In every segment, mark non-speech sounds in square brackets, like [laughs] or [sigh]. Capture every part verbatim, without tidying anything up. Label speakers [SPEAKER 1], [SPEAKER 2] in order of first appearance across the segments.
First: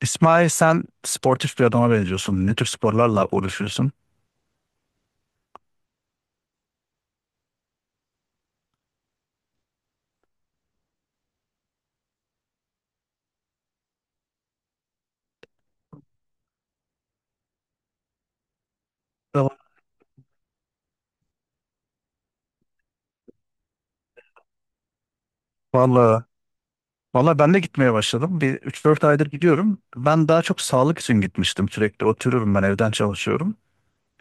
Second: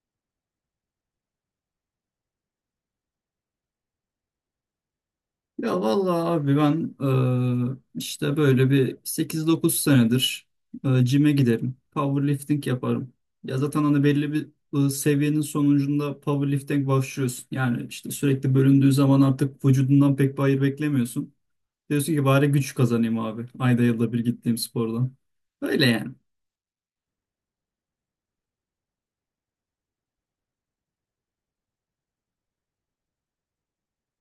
[SPEAKER 1] İsmail, sen sportif bir adama benziyorsun. Ne tür sporlarla uğraşıyorsun?
[SPEAKER 2] Ya vallahi abi ben eee, işte böyle bir sekiz dokuz senedir eee, cime giderim. Powerlifting yaparım. Ya zaten hani belli bir eee, seviyenin sonucunda powerlifting başlıyorsun. Yani işte sürekli bölündüğü zaman artık vücudundan pek bir hayır beklemiyorsun. Diyorsun ki bari güç kazanayım abi. Ayda yılda bir gittiğim spordan. Öyle yani.
[SPEAKER 1] Valla, valla ben de gitmeye başladım. Bir üç dört aydır gidiyorum. Ben daha çok sağlık için gitmiştim sürekli. Oturuyorum, ben evden çalışıyorum.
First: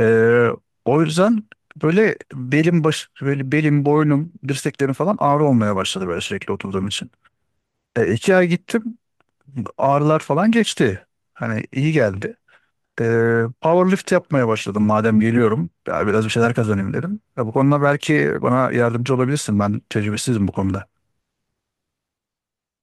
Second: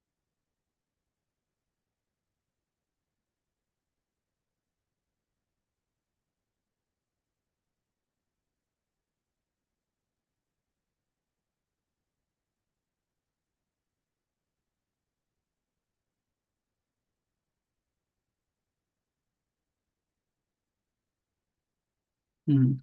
[SPEAKER 1] Ee, O yüzden böyle belim baş böyle belim, boynum, dirseklerim falan ağrı olmaya başladı böyle, sürekli oturduğum için. E, iki ay gittim, ağrılar falan geçti. Hani iyi geldi. Ee, powerlift yapmaya başladım madem geliyorum. Ya biraz bir şeyler kazanayım dedim. Ya bu konuda belki bana yardımcı olabilirsin. Ben tecrübesizim bu konuda.
[SPEAKER 2] Hmm.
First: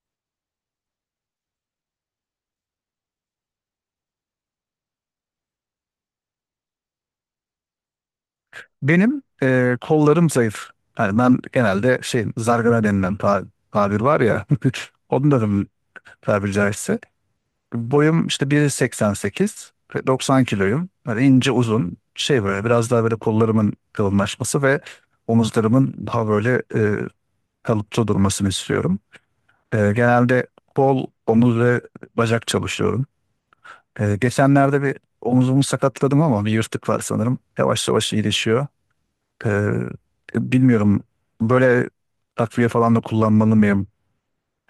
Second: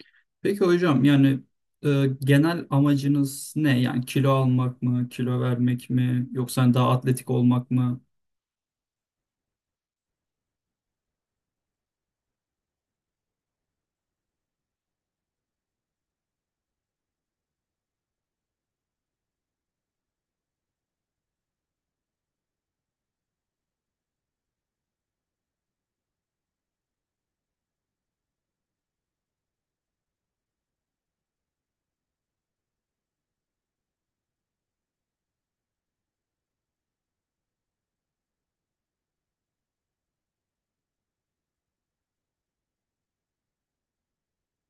[SPEAKER 2] Peki hocam yani e, genel amacınız ne? Yani kilo almak mı, kilo vermek mi, yoksa hani daha atletik olmak mı?
[SPEAKER 1] Benim e, kollarım zayıf. Yani ben genelde şey, zargana denilen ta- tabir var ya. [laughs] Onların, tabiri caizse. Boyum işte bir nokta seksen sekiz ve doksan kiloyum. Böyle ince uzun şey, böyle biraz daha böyle kollarımın kalınlaşması ve omuzlarımın daha böyle e, kalıpçı durmasını istiyorum. E, genelde kol, omuz ve bacak çalışıyorum. E, geçenlerde bir omuzumu sakatladım, ama bir yırtık var sanırım. Yavaş yavaş iyileşiyor. E, Bilmiyorum, böyle takviye falan da kullanmalı mıyım?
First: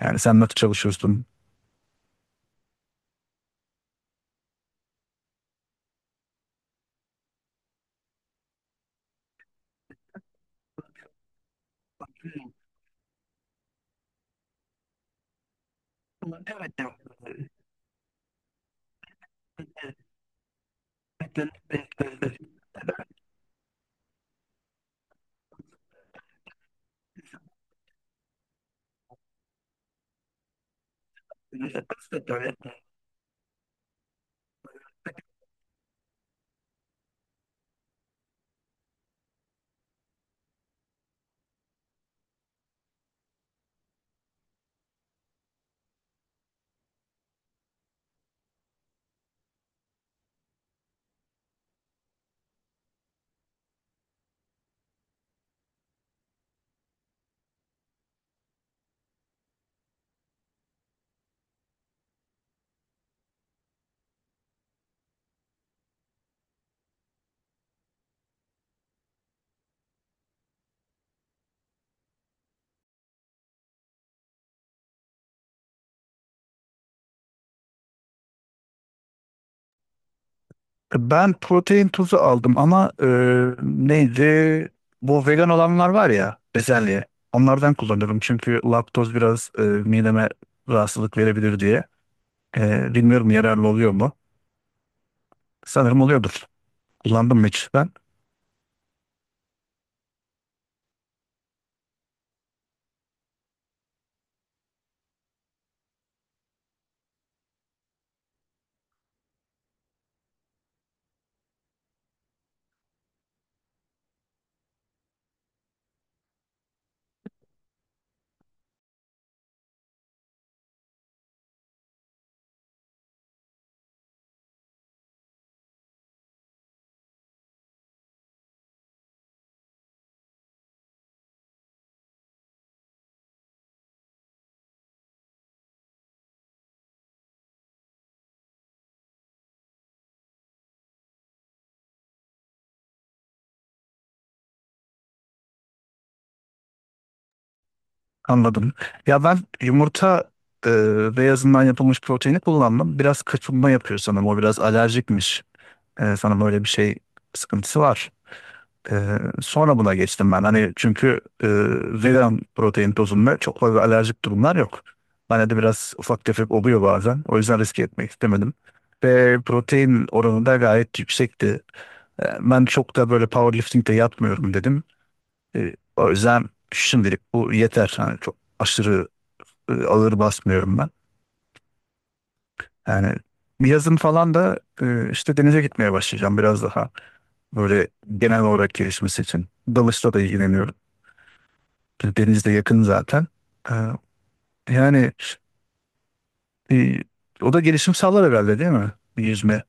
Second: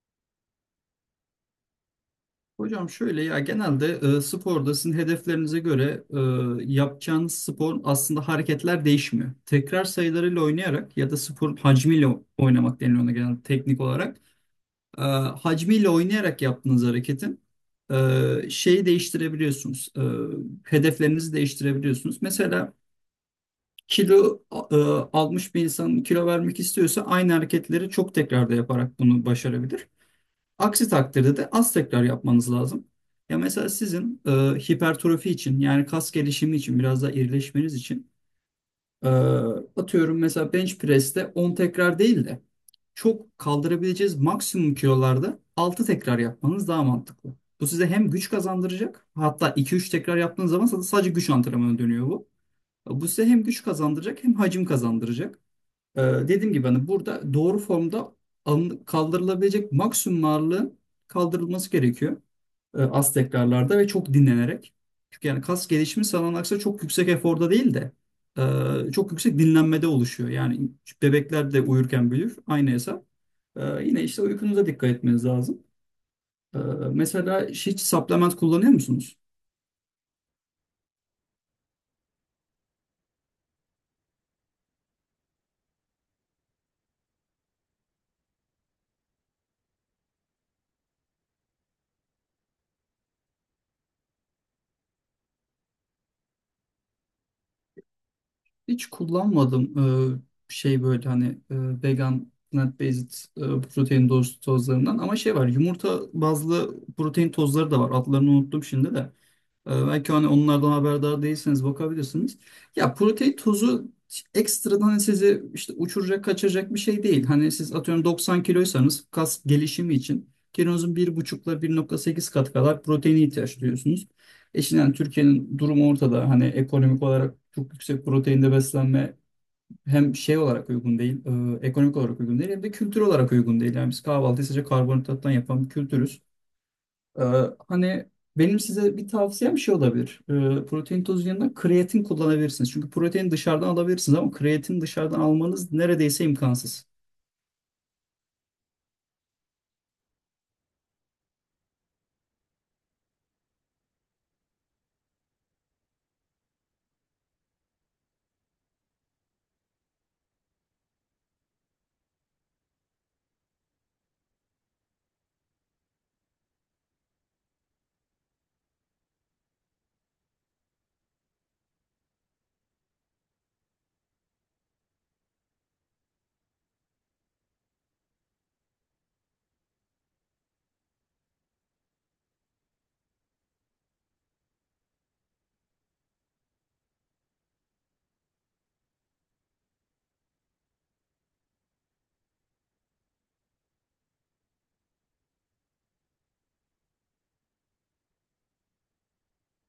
[SPEAKER 1] Yani sen nasıl çalışıyorsun?
[SPEAKER 2] Hocam şöyle ya genelde e, sporda sizin hedeflerinize göre e, yapacağınız spor aslında hareketler değişmiyor. Tekrar sayılarıyla oynayarak ya da spor hacmiyle o- oynamak deniliyor ona genelde teknik olarak. E, Hacmiyle oynayarak yaptığınız hareketin e, şeyi değiştirebiliyorsunuz. E, hedeflerinizi değiştirebiliyorsunuz. Mesela kilo e, almış bir insan kilo vermek istiyorsa aynı hareketleri çok tekrarda yaparak bunu başarabilir. Aksi takdirde de az tekrar yapmanız lazım. Ya mesela sizin e, hipertrofi için yani kas gelişimi için biraz daha irileşmeniz için e, atıyorum mesela bench press'te on tekrar değil de çok kaldırabileceğiz maksimum kilolarda altı tekrar yapmanız daha mantıklı. Bu size hem güç kazandıracak, hatta iki üç tekrar yaptığınız zaman sadece güç antrenmanı dönüyor bu. Bu size hem güç kazandıracak hem hacim kazandıracak. Ee, dediğim gibi hani burada doğru formda alın- kaldırılabilecek maksimum ağırlığın kaldırılması gerekiyor, e, az tekrarlarda ve çok dinlenerek. Çünkü yani kas gelişimi sanılan aksine çok yüksek eforda değil de e, çok yüksek dinlenmede oluşuyor. Yani bebekler de uyurken büyür, aynı hesap. E, yine işte uykunuza dikkat etmeniz lazım. E, Mesela hiç supplement kullanıyor musunuz?
[SPEAKER 1] Ben protein tozu aldım ama e, neydi? Bu vegan olanlar var ya, bezelye. Onlardan kullanıyorum çünkü laktoz biraz e, mideme rahatsızlık verebilir diye. E, bilmiyorum, yararlı oluyor mu? Sanırım oluyordur. Kullandım mı hiç ben?
[SPEAKER 2] Hiç kullanmadım e, şey böyle hani e, vegan plant based e, protein toz, tozlarından, ama şey var, yumurta bazlı protein tozları da var. Adlarını unuttum şimdi de. ee, Belki hani onlardan haberdar değilseniz bakabilirsiniz. Ya protein tozu ekstradan hani sizi işte uçuracak, kaçıracak bir şey değil. Hani siz atıyorum doksan kiloysanız kas gelişimi için kilonuzun bir buçuk ile bir nokta sekiz kat kadar proteine ihtiyaç duyuyorsunuz. E şimdi yani Türkiye'nin durumu ortada. Hani ekonomik olarak çok yüksek proteinde beslenme hem şey olarak uygun değil, e, ekonomik olarak uygun değil, hem de kültür olarak uygun değil. Yani biz kahvaltıyı sadece karbonhidrattan yapan bir kültürüz. Ee, Hani benim size bir tavsiyem şey olabilir. Ee, protein tozu yanında kreatin kullanabilirsiniz. Çünkü protein dışarıdan alabilirsiniz ama kreatin dışarıdan almanız neredeyse imkansız.
[SPEAKER 1] Anladım. Ya ben yumurta e, beyazından yapılmış proteini kullandım. Biraz kaçınma yapıyor sanırım. O biraz alerjikmiş. E, sanırım öyle bir şey sıkıntısı var. E, Sonra buna geçtim ben. Hani çünkü e, vegan protein tozunda çok fazla alerjik durumlar yok. Bana de biraz ufak tefek oluyor bazen. O yüzden riske etmek istemedim. Ve protein oranı da gayet yüksekti. E, ben çok da böyle powerlifting de yapmıyorum dedim. E, o yüzden şimdilik bu yeter. Hani çok aşırı e, ağır basmıyorum ben. Yani yazın falan da e, işte denize gitmeye başlayacağım biraz daha. Böyle genel olarak gelişmesi için. Dalışla da ilgileniyorum. Deniz de yakın zaten. E, yani e, o da gelişim sağlar herhalde, değil mi? Bir yüzme.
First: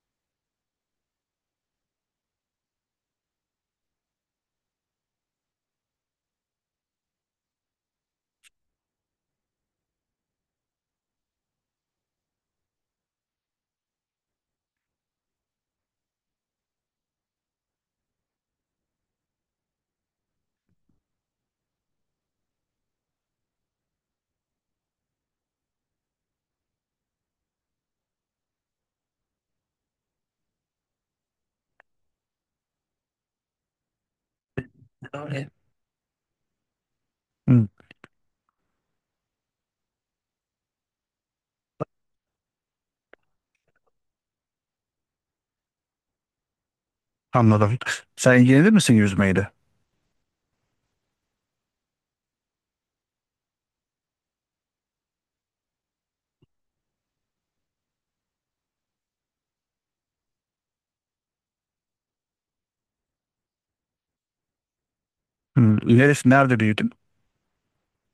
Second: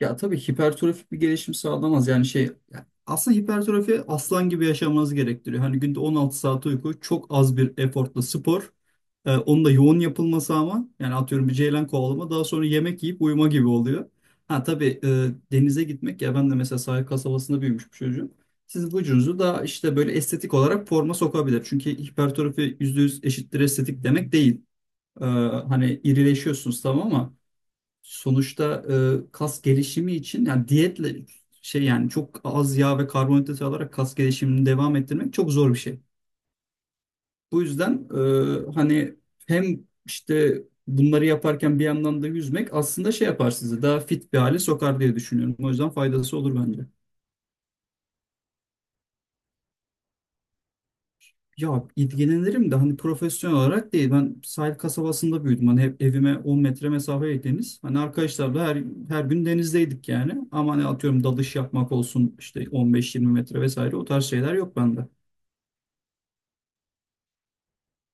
[SPEAKER 2] Ya tabii hipertrofik bir gelişim sağlamaz. Yani şey, yani aslında hipertrofi aslan gibi yaşamanızı gerektiriyor. Hani günde on altı saat uyku, çok az bir efortla spor. Ee, onun da yoğun yapılması, ama yani atıyorum bir ceylan kovalama daha sonra yemek yiyip uyuma gibi oluyor. Ha tabii e, denize gitmek, ya ben de mesela sahil kasabasında büyümüş bir çocuğum. Siz vücudunuzu daha işte böyle estetik olarak forma sokabilir. Çünkü hipertrofi yüzde yüz eşittir estetik demek değil. Ee, Hani irileşiyorsunuz tamam ama sonuçta e, kas gelişimi için, yani diyetle şey yani çok az yağ ve karbonhidrat alarak kas gelişimini devam ettirmek çok zor bir şey. Bu
[SPEAKER 1] Hı,
[SPEAKER 2] yüzden e, hani hem işte bunları yaparken bir yandan da yüzmek aslında şey yapar, sizi daha fit bir hale sokar diye düşünüyorum. O yüzden faydası olur bence.
[SPEAKER 1] anladım. Sen ilgilenir misin yüzmeyle?
[SPEAKER 2] Ya ilgilenirim de hani profesyonel olarak değil. Ben sahil kasabasında büyüdüm. Hani hep evime on metre mesafe deniz. Hani arkadaşlarla her her gün denizdeydik yani. Ama hani atıyorum dalış yapmak olsun işte on beş yirmi metre vesaire, o tarz şeyler yok bende.
[SPEAKER 1] Hı, neresi, nerede büyüdün?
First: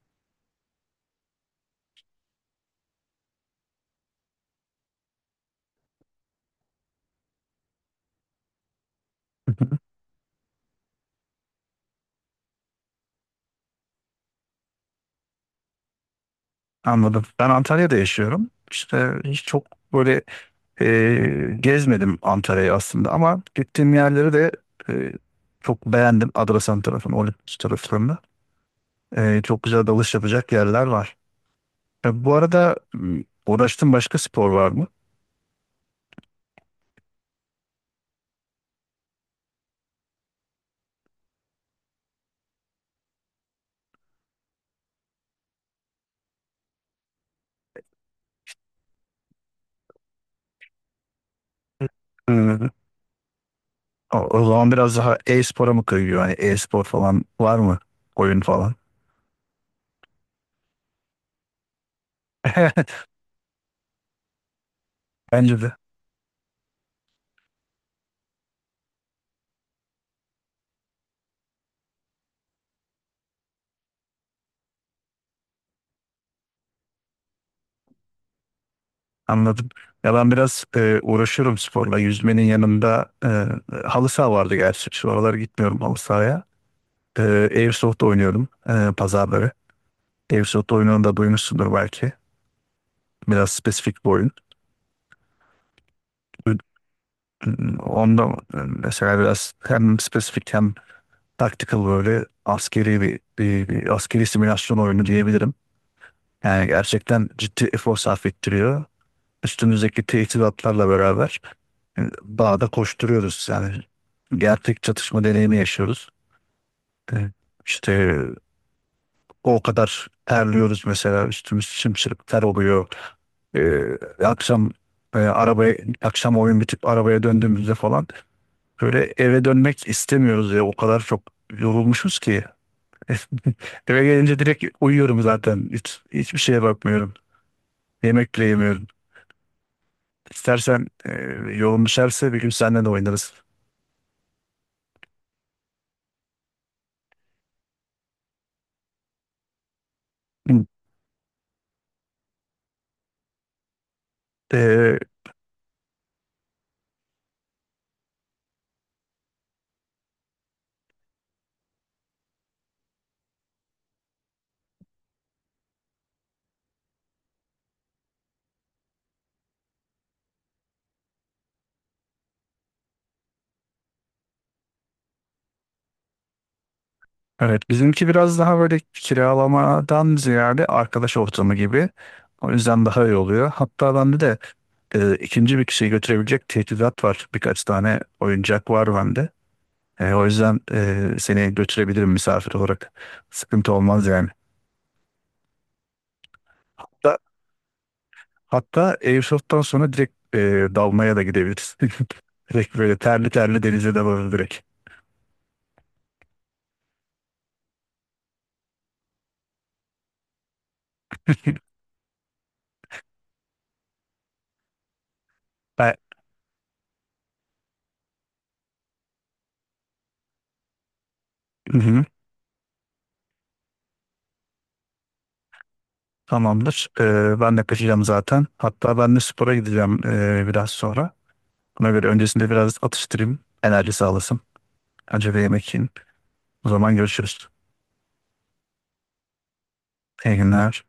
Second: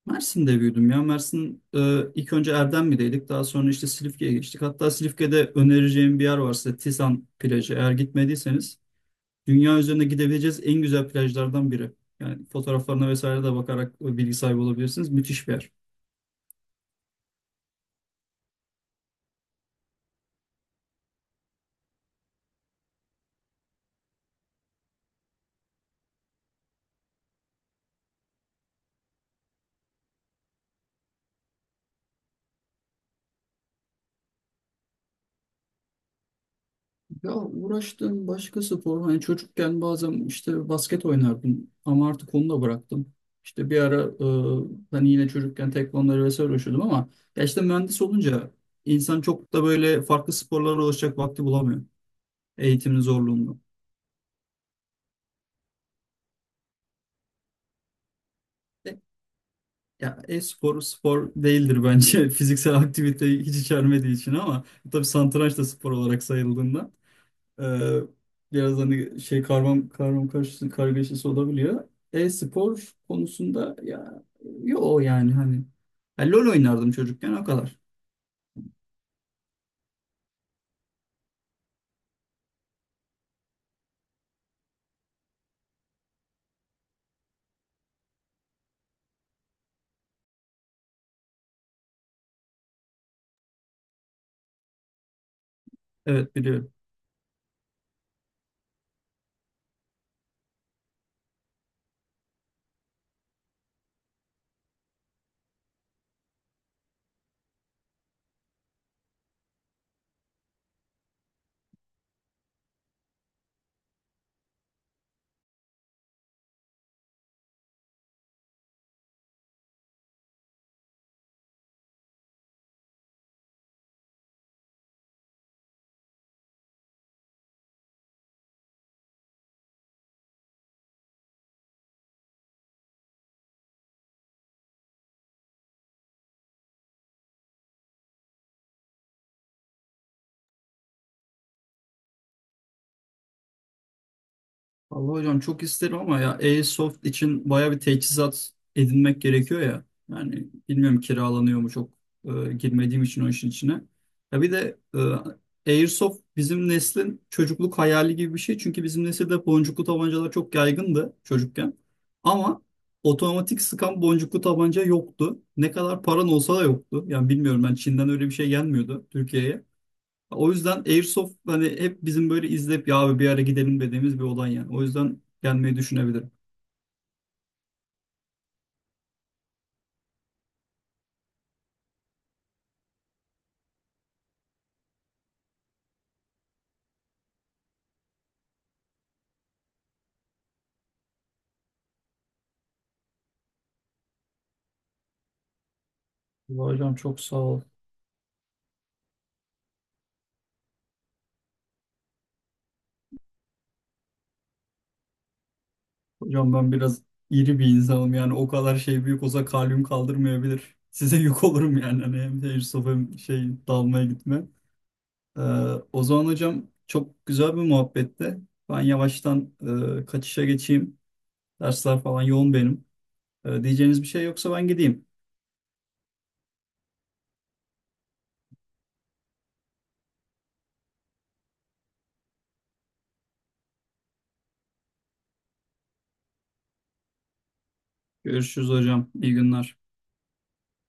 [SPEAKER 2] Mersin'de büyüdüm ya. Mersin e, ilk önce Erdemli'deydik. Daha sonra işte Silifke'ye geçtik. Hatta Silifke'de önereceğim bir yer var size. Tisan plajı. Eğer gitmediyseniz, dünya
[SPEAKER 1] [laughs]
[SPEAKER 2] üzerinde gidebileceğiz en güzel plajlardan biri. Yani fotoğraflarına vesaire de bakarak bilgi sahibi olabilirsiniz. Müthiş bir yer.
[SPEAKER 1] Anladım. Ben Antalya'da yaşıyorum. İşte hiç çok böyle e, gezmedim Antalya'yı aslında, ama gittiğim yerleri de e, çok beğendim. Adrasan tarafını, Olimpos taraflarını. E, çok güzel dalış yapacak yerler var. E, bu arada m, uğraştığın başka spor var mı?
[SPEAKER 2] Ya uğraştığım başka spor, hani çocukken bazen işte basket oynardım ama artık onu da bıraktım. İşte bir ara e, hani yine çocukken tekvandoyla vesaire uğraşıyordum ama ya işte mühendis olunca insan çok da böyle farklı sporlara ulaşacak vakti bulamıyor
[SPEAKER 1] Hı.
[SPEAKER 2] eğitimin zorluğunda.
[SPEAKER 1] O, o zaman biraz daha e-spora mı kayıyor? Hani e-spor falan var mı? Oyun falan.
[SPEAKER 2] E, Ya e-spor spor değildir bence [laughs] fiziksel
[SPEAKER 1] [laughs]
[SPEAKER 2] aktivite hiç içermediği için, ama tabii satranç
[SPEAKER 1] Bence
[SPEAKER 2] da
[SPEAKER 1] de.
[SPEAKER 2] spor olarak sayıldığında. Ee, Biraz hani şey karmam karmam karışısı kargaşası olabiliyor e-spor konusunda. Ya yo yani hani ya LoL oynardım çocukken, o kadar.
[SPEAKER 1] Anladım. Ya ben biraz e, uğraşıyorum sporla. Yüzmenin yanında e, halı saha vardı gerçi. Şu aralar gitmiyorum halı sahaya. E, Airsoft oynuyorum, e, pazarları. Airsoft oyununu da duymuşsundur belki. Biraz spesifik bir oyun.
[SPEAKER 2] Evet,
[SPEAKER 1] Ü-
[SPEAKER 2] biliyorum.
[SPEAKER 1] Onda e, mesela biraz hem spesifik hem tactical, böyle askeri bir, bir, bir askeri simülasyon oyunu diyebilirim. Yani gerçekten ciddi efor sarf ettiriyor. Üstünüzdeki teçhizatlarla beraber bağda koşturuyoruz yani. Gerçek çatışma deneyimi yaşıyoruz. E, İşte o kadar terliyoruz mesela, üstümüz sımsıkı ter oluyor. E, akşam e, arabaya, akşam oyun bitip arabaya döndüğümüzde falan böyle eve dönmek istemiyoruz ya, o kadar çok yorulmuşuz ki. [laughs] Eve gelince direkt uyuyorum zaten. Hiç, hiçbir şeye bakmıyorum. Yemek bile yemiyorum. İstersen e, yolun düşerse bir gün seninle de oynarız.
[SPEAKER 2] Vallahi hocam çok isterim ama ya Airsoft için baya bir teçhizat edinmek gerekiyor ya. Yani
[SPEAKER 1] Hı.
[SPEAKER 2] bilmiyorum kiralanıyor mu, çok e, girmediğim için o işin içine. Ya bir de
[SPEAKER 1] E,
[SPEAKER 2] e, Airsoft bizim neslin çocukluk hayali gibi bir şey. Çünkü bizim nesilde boncuklu tabancalar çok yaygındı çocukken. Ama otomatik sıkan boncuklu tabanca yoktu. Ne kadar paran olsa da yoktu. Yani bilmiyorum, ben Çin'den öyle bir şey gelmiyordu Türkiye'ye. O yüzden Airsoft hani hep bizim böyle izleyip ya abi bir ara gidelim dediğimiz bir olay yani. O yüzden gelmeyi düşünebilirim.
[SPEAKER 1] Evet, bizimki biraz daha böyle kiralamadan ziyade arkadaş ortamı gibi. O yüzden daha iyi oluyor. Hatta bende de e, ikinci bir kişiyi götürebilecek teçhizat var. Birkaç tane oyuncak var bende. E, o yüzden e, seni götürebilirim misafir olarak. Sıkıntı olmaz yani.
[SPEAKER 2] Vallahi hocam
[SPEAKER 1] Hatta,
[SPEAKER 2] çok sağ ol.
[SPEAKER 1] hatta Airsoft'tan sonra direkt e, dalmaya da gidebiliriz. [laughs] Direkt böyle terli terli denize de varır direkt.
[SPEAKER 2] Hocam ben biraz iri bir insanım, yani o kadar şey büyük olsa kalbim kaldırmayabilir. Size yük
[SPEAKER 1] [laughs]
[SPEAKER 2] olurum yani hani, hem Airsoft hem şey dalmaya gitme. Ee,
[SPEAKER 1] Ben,
[SPEAKER 2] O zaman hocam çok güzel bir muhabbetti. Ben yavaştan e, kaçışa geçeyim.
[SPEAKER 1] hı
[SPEAKER 2] Dersler
[SPEAKER 1] hı,
[SPEAKER 2] falan yoğun benim. Ee, diyeceğiniz bir şey yoksa ben gideyim.
[SPEAKER 1] tamamdır. E, ben de kaçacağım zaten. Hatta ben de spora gideceğim, e, biraz sonra. Ona göre öncesinde biraz atıştırayım. Enerji sağlasın. Acaba yemek yiyin. O zaman görüşürüz.
[SPEAKER 2] Görüşürüz hocam. İyi günler.
[SPEAKER 1] İyi günler.